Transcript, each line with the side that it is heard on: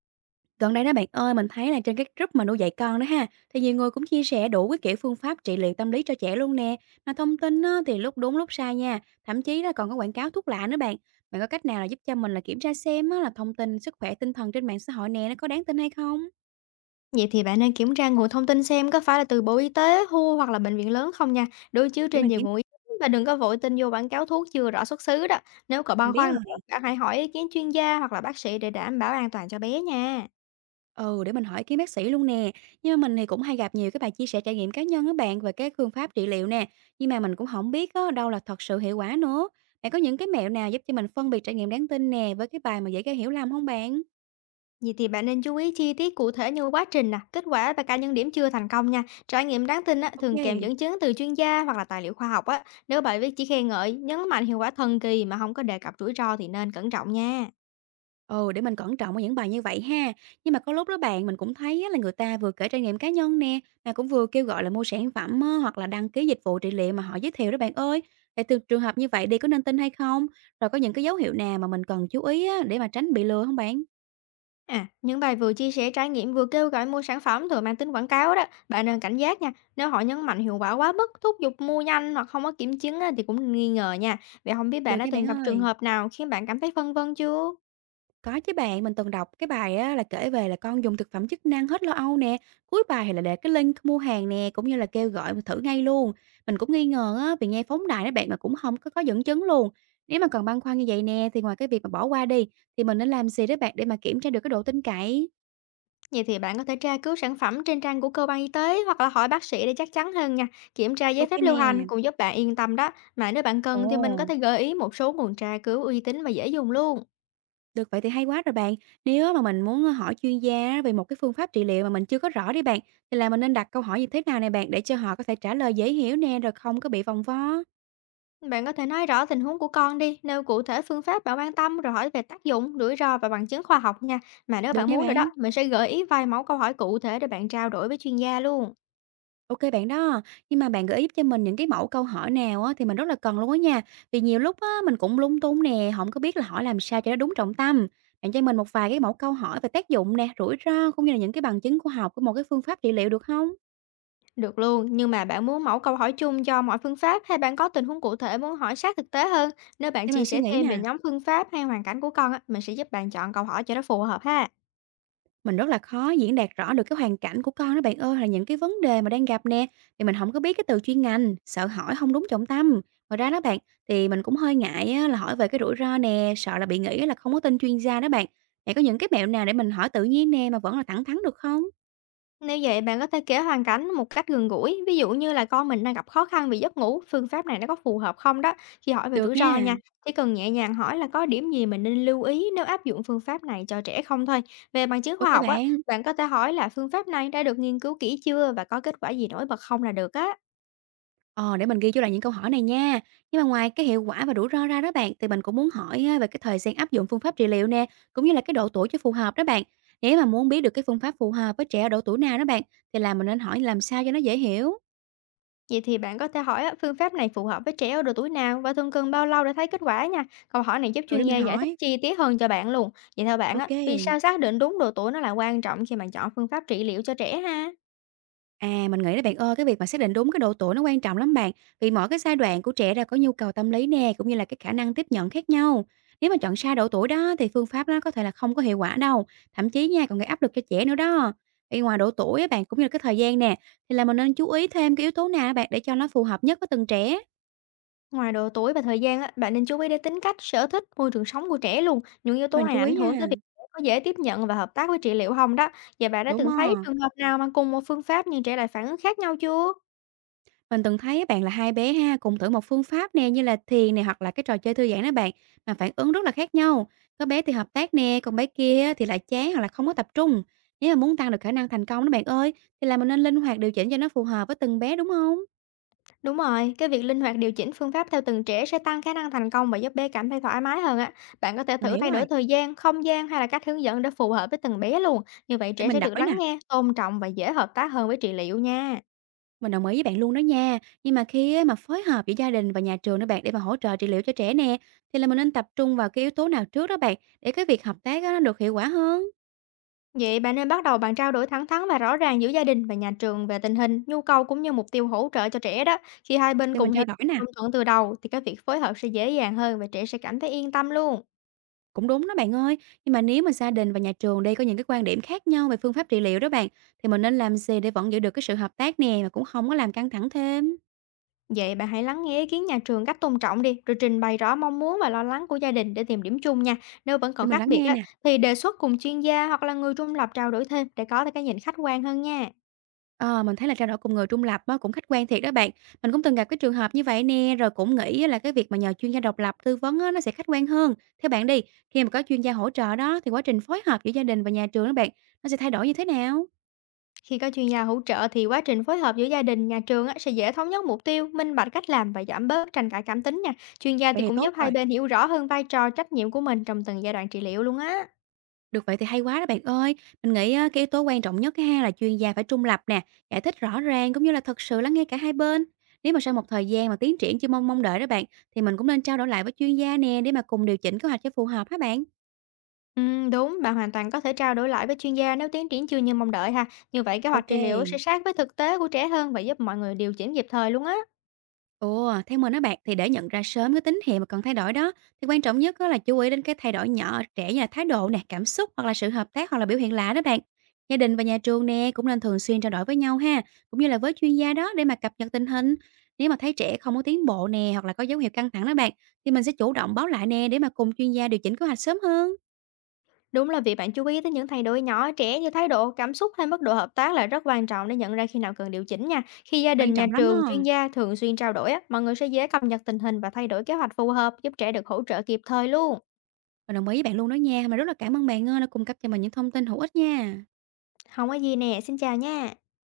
right: Gần đây đó bạn ơi, mình thấy là trên các group mà nuôi dạy con đó ha, thì nhiều người cũng chia sẻ đủ cái kiểu phương pháp trị liệu tâm lý cho trẻ luôn nè. Mà thông tin á, thì lúc đúng lúc sai nha, thậm chí là còn có quảng cáo thuốc lạ nữa bạn. Bạn có cách nào là giúp cho mình là kiểm tra xem á, là thông tin sức khỏe tinh thần trên mạng xã hội nè nó có đáng tin hay không?
left: Vậy thì bạn nên kiểm tra nguồn thông tin xem có phải là từ Bộ Y tế, WHO hoặc là bệnh viện lớn không nha, đối chiếu
right: Để
left: trên
right: mình
left: nhiều
right: kiểm
left: nguồn ý kiến và đừng có vội tin vô quảng cáo thuốc chưa rõ xuất xứ đó. Nếu có
right: mình
left: băn
right: biết.
left: khoăn nữa, bạn hãy hỏi ý kiến chuyên gia hoặc là bác sĩ để đảm bảo an toàn cho bé nha.
right: Ừ, để mình hỏi ý kiến bác sĩ luôn nè. Nhưng mà mình thì cũng hay gặp nhiều cái bài chia sẻ trải nghiệm cá nhân á bạn về cái phương pháp trị liệu nè. Nhưng mà mình cũng không biết á, đâu là thật sự hiệu quả nữa. Bạn có những cái mẹo nào giúp cho mình phân biệt trải nghiệm đáng tin nè với cái bài mà dễ gây hiểu lầm không bạn?
left: Vậy thì bạn nên chú ý chi tiết cụ thể như quá trình nè, kết quả và cả những điểm chưa thành công nha. Trải nghiệm đáng tin á, thường kèm
right: Ok.
left: dẫn chứng từ chuyên gia hoặc là tài liệu khoa học á. Nếu bài viết chỉ khen ngợi, nhấn mạnh hiệu quả thần kỳ mà không có đề cập rủi ro thì nên cẩn trọng nha.
right: Ừ, để mình cẩn trọng với những bài như vậy ha. Nhưng mà có lúc đó bạn mình cũng thấy á, là người ta vừa kể trải nghiệm cá nhân nè, mà cũng vừa kêu gọi là mua sản phẩm á, hoặc là đăng ký dịch vụ trị liệu mà họ giới thiệu đó bạn ơi. Thì từ trường hợp như vậy đi có nên tin hay không? Rồi có những cái dấu hiệu nào mà mình cần chú ý á, để mà tránh bị lừa không bạn?
left: À, những bài vừa chia sẻ trải nghiệm vừa kêu gọi mua sản phẩm thường mang tính quảng cáo đó, bạn nên cảnh giác nha. Nếu họ nhấn mạnh hiệu quả quá mức, thúc giục mua nhanh hoặc không có kiểm chứng á, thì cũng nên nghi ngờ nha. Vậy không biết bạn
right: Được
left: đã
right: nha
left: từng
right: bạn
left: gặp trường
right: ơi.
left: hợp nào khiến bạn cảm thấy phân vân chưa?
right: Có chứ bạn, mình từng đọc cái bài á, là kể về là con dùng thực phẩm chức năng hết lo âu nè. Cuối bài thì là để cái link mua hàng nè, cũng như là kêu gọi mình thử ngay luôn. Mình cũng nghi ngờ á, vì nghe phóng đại đó bạn mà cũng không có, có dẫn chứng luôn. Nếu mà còn băn khoăn như vậy nè, thì ngoài cái việc mà bỏ qua đi, thì mình nên làm gì đó bạn để mà kiểm tra được cái độ tin cậy?
left: Vậy thì bạn có thể tra cứu sản phẩm trên trang của cơ quan y tế hoặc là hỏi bác sĩ để chắc chắn hơn nha. Kiểm tra giấy
right: Ok
left: phép lưu hành
right: nè.
left: cũng giúp bạn yên tâm đó. Mà nếu bạn cần thì mình có
right: Ồ.
left: thể gợi ý một số nguồn tra cứu uy tín và dễ dùng luôn.
right: Được, vậy thì hay quá rồi bạn. Nếu mà mình muốn hỏi chuyên gia về một cái phương pháp trị liệu mà mình chưa có rõ đi bạn, thì là mình nên đặt câu hỏi như thế nào nè bạn để cho họ có thể trả lời dễ hiểu nè, rồi không có bị vòng vo.
left: Bạn có thể nói rõ tình huống của con đi, nêu cụ thể phương pháp bạn quan tâm rồi hỏi về tác dụng, rủi ro và bằng chứng khoa học nha. Mà nếu
right: Được
left: bạn
right: nha
left: muốn rồi đó,
right: bạn.
left: mình sẽ gợi ý vài mẫu câu hỏi cụ thể để bạn trao đổi với chuyên gia luôn.
right: Ok bạn đó. Nhưng mà bạn gợi ý giúp cho mình những cái mẫu câu hỏi nào á, thì mình rất là cần luôn á nha. Vì nhiều lúc á, mình cũng lung tung nè, không có biết là hỏi làm sao cho nó đúng trọng tâm. Bạn cho mình một vài cái mẫu câu hỏi về tác dụng nè, rủi ro cũng như là những cái bằng chứng khoa học của một cái phương pháp trị liệu được không?
left: Được luôn, nhưng mà bạn muốn mẫu câu hỏi chung cho mọi phương pháp, hay bạn có tình huống cụ thể muốn hỏi sát thực tế hơn? Nếu bạn
right: Để
left: chia
right: mình suy
left: sẻ
right: nghĩ
left: thêm về
right: nè.
left: nhóm phương pháp hay hoàn cảnh của con, á, mình sẽ giúp bạn chọn câu hỏi cho nó phù hợp ha.
right: Mình rất là khó diễn đạt rõ được cái hoàn cảnh của con đó bạn ơi, là những cái vấn đề mà đang gặp nè, thì mình không có biết cái từ chuyên ngành, sợ hỏi không đúng trọng tâm. Ngoài ra đó bạn, thì mình cũng hơi ngại á là hỏi về cái rủi ro nè, sợ là bị nghĩ là không có tin chuyên gia đó bạn. Bạn có những cái mẹo nào để mình hỏi tự nhiên nè mà vẫn là thẳng thắn được không?
left: Nếu vậy bạn có thể kể hoàn cảnh một cách gần gũi, ví dụ như là con mình đang gặp khó khăn vì giấc ngủ, phương pháp này nó có phù hợp không đó. Khi hỏi về rủi
right: Được
left: ro
right: nha.
left: nha, chỉ cần nhẹ nhàng hỏi là có điểm gì mình nên lưu ý nếu áp dụng phương pháp này cho trẻ không thôi. Về bằng chứng khoa
right: Ok
left: học á,
right: bạn.
left: bạn có thể hỏi là phương pháp này đã được nghiên cứu kỹ chưa và có kết quả gì nổi bật không là được á.
right: Ờ, để mình ghi vô lại những câu hỏi này nha. Nhưng mà ngoài cái hiệu quả và rủi ro ra đó bạn, thì mình cũng muốn hỏi á, về cái thời gian áp dụng phương pháp trị liệu nè, cũng như là cái độ tuổi cho phù hợp đó bạn. Nếu mà muốn biết được cái phương pháp phù hợp với trẻ ở độ tuổi nào đó bạn, thì là mình nên hỏi làm sao cho nó dễ hiểu.
left: Vậy thì bạn có thể hỏi á, phương pháp này phù hợp với trẻ ở độ tuổi nào và thường cần bao lâu để thấy kết quả nha. Câu hỏi này giúp
right: Rồi
left: chuyên
right: để
left: gia
right: mình
left: giải thích
right: hỏi.
left: chi tiết hơn cho bạn luôn. Vậy theo bạn á,
right: Ok.
left: vì sao xác định đúng độ tuổi nó là quan trọng khi mà chọn phương pháp trị liệu cho trẻ ha?
right: À, mình nghĩ là bạn ơi, cái việc mà xác định đúng cái độ tuổi nó quan trọng lắm bạn. Vì mỗi cái giai đoạn của trẻ là có nhu cầu tâm lý nè, cũng như là cái khả năng tiếp nhận khác nhau. Nếu mà chọn sai độ tuổi đó thì phương pháp nó có thể là không có hiệu quả đâu, thậm chí nha còn gây áp lực cho trẻ nữa đó. Vì ngoài độ tuổi á bạn cũng như là cái thời gian nè, thì là mình nên chú ý thêm cái yếu tố nào á bạn để cho nó phù hợp nhất với từng trẻ.
left: Ngoài độ tuổi và thời gian á, bạn nên chú ý đến tính cách, sở thích, môi trường sống của trẻ luôn. Những yếu tố
right: Mình
left: này
right: chú
left: ảnh
right: ý
left: hưởng
right: nha.
left: tới việc trẻ có dễ tiếp nhận và hợp tác với trị liệu không đó. Và bạn đã
right: Đúng
left: từng thấy
right: rồi.
left: trường hợp nào mà cùng một phương pháp nhưng trẻ lại phản ứng khác nhau chưa?
right: Mình từng thấy bạn là hai bé ha, cùng thử một phương pháp nè, như là thiền nè, hoặc là cái trò chơi thư giãn đó bạn, mà phản ứng rất là khác nhau. Có bé thì hợp tác nè, còn bé kia thì lại chán hoặc là không có tập trung. Nếu mà muốn tăng được khả năng thành công đó bạn ơi, thì là mình nên linh hoạt điều chỉnh cho nó phù hợp với từng bé đúng không?
left: Đúng rồi, cái việc linh hoạt điều chỉnh phương pháp theo từng trẻ sẽ tăng khả năng thành công và giúp bé cảm thấy thoải mái hơn á. Bạn có thể
right: Mình
left: thử
right: hiểu
left: thay đổi
right: rồi,
left: thời gian, không gian hay là cách hướng dẫn để phù hợp với từng bé luôn. Như vậy
right: để
left: trẻ sẽ
right: mình
left: được
right: đổi
left: lắng
right: nè.
left: nghe, tôn trọng và dễ hợp tác hơn với trị liệu nha.
right: Mình đồng ý với bạn luôn đó nha. Nhưng mà khi á mà phối hợp giữa gia đình và nhà trường đó bạn để mà hỗ trợ trị liệu cho trẻ nè, thì là mình nên tập trung vào cái yếu tố nào trước đó bạn để cái việc hợp tác á nó được hiệu quả hơn.
left: Vậy bạn nên bắt đầu bằng trao đổi thẳng thắn và rõ ràng giữa gia đình và nhà trường về tình hình, nhu cầu cũng như mục tiêu hỗ trợ cho trẻ đó. Khi hai bên
right: Để
left: cùng
right: mình
left: hiểu
right: trao đổi
left: và
right: nè.
left: đồng thuận từ đầu thì cái việc phối hợp sẽ dễ dàng hơn và trẻ sẽ cảm thấy yên tâm luôn.
right: Cũng đúng đó bạn ơi, nhưng mà nếu mà gia đình và nhà trường đây có những cái quan điểm khác nhau về phương pháp trị liệu đó bạn, thì mình nên làm gì để vẫn giữ được cái sự hợp tác nè mà cũng không có làm căng thẳng thêm?
left: Vậy bạn hãy lắng nghe ý kiến nhà trường cách tôn trọng đi, rồi trình bày rõ mong muốn và lo lắng của gia đình để tìm điểm chung nha. Nếu vẫn còn
right: Thì mình
left: khác
right: lắng
left: biệt
right: nghe
left: á,
right: nè.
left: thì đề xuất cùng chuyên gia hoặc là người trung lập trao đổi thêm để có được cái nhìn khách quan hơn nha.
right: Ờ, mình thấy là trao đổi cùng người trung lập á, cũng khách quan thiệt đó bạn. Mình cũng từng gặp cái trường hợp như vậy nè, rồi cũng nghĩ á là cái việc mà nhờ chuyên gia độc lập tư vấn á, nó sẽ khách quan hơn. Theo bạn đi, khi mà có chuyên gia hỗ trợ đó thì quá trình phối hợp giữa gia đình và nhà trường đó bạn, nó sẽ thay đổi như thế nào?
left: Khi có chuyên gia hỗ trợ thì quá trình phối hợp giữa gia đình, nhà trường á, sẽ dễ thống nhất mục tiêu, minh bạch cách làm và giảm bớt tranh cãi cảm tính nha. Chuyên gia thì
right: Vậy thì
left: cũng giúp
right: tốt
left: hai
right: rồi.
left: bên hiểu rõ hơn vai trò, trách nhiệm của mình trong từng giai đoạn trị liệu luôn á.
right: Được vậy thì hay quá đó bạn ơi. Mình nghĩ á, cái yếu tố quan trọng nhất cái ha là chuyên gia phải trung lập nè, giải thích rõ ràng cũng như là thật sự lắng nghe cả hai bên. Nếu mà sau một thời gian mà tiến triển chưa mong mong đợi đó bạn, thì mình cũng nên trao đổi lại với chuyên gia nè để mà cùng điều chỉnh kế hoạch cho phù hợp hả bạn?
left: Đúng, bạn hoàn toàn có thể trao đổi lại với chuyên gia nếu tiến triển chưa như mong đợi ha. Như vậy kế hoạch trị liệu sẽ
right: Ok.
left: sát với thực tế của trẻ hơn và giúp mọi người điều chỉnh kịp thời luôn á.
right: Ồ, theo mình á bạn, thì để nhận ra sớm cái tín hiệu mà cần thay đổi đó, thì quan trọng nhất đó là chú ý đến cái thay đổi nhỏ ở trẻ như là thái độ nè, cảm xúc hoặc là sự hợp tác hoặc là biểu hiện lạ đó bạn. Gia đình và nhà trường nè cũng nên thường xuyên trao đổi với nhau ha, cũng như là với chuyên gia đó để mà cập nhật tình hình. Nếu mà thấy trẻ không có tiến bộ nè hoặc là có dấu hiệu căng thẳng đó bạn, thì mình sẽ chủ động báo lại nè để mà cùng chuyên gia điều chỉnh kế hoạch sớm hơn.
left: Đúng là việc bạn chú ý tới những thay đổi nhỏ ở trẻ như thái độ, cảm xúc hay mức độ hợp tác là rất quan trọng để nhận ra khi nào cần điều chỉnh nha. Khi gia
right: Quan
left: đình, nhà
right: trọng lắm
left: trường, chuyên
right: á.
left: gia thường xuyên trao đổi á, mọi người sẽ dễ cập nhật tình hình và thay đổi kế hoạch phù hợp giúp trẻ được hỗ trợ kịp thời luôn.
right: Mình đồng ý với bạn luôn đó nha, mà rất là cảm ơn bạn ơi đã cung cấp cho mình những thông tin hữu ích nha.
left: Không có gì nè, xin chào nha.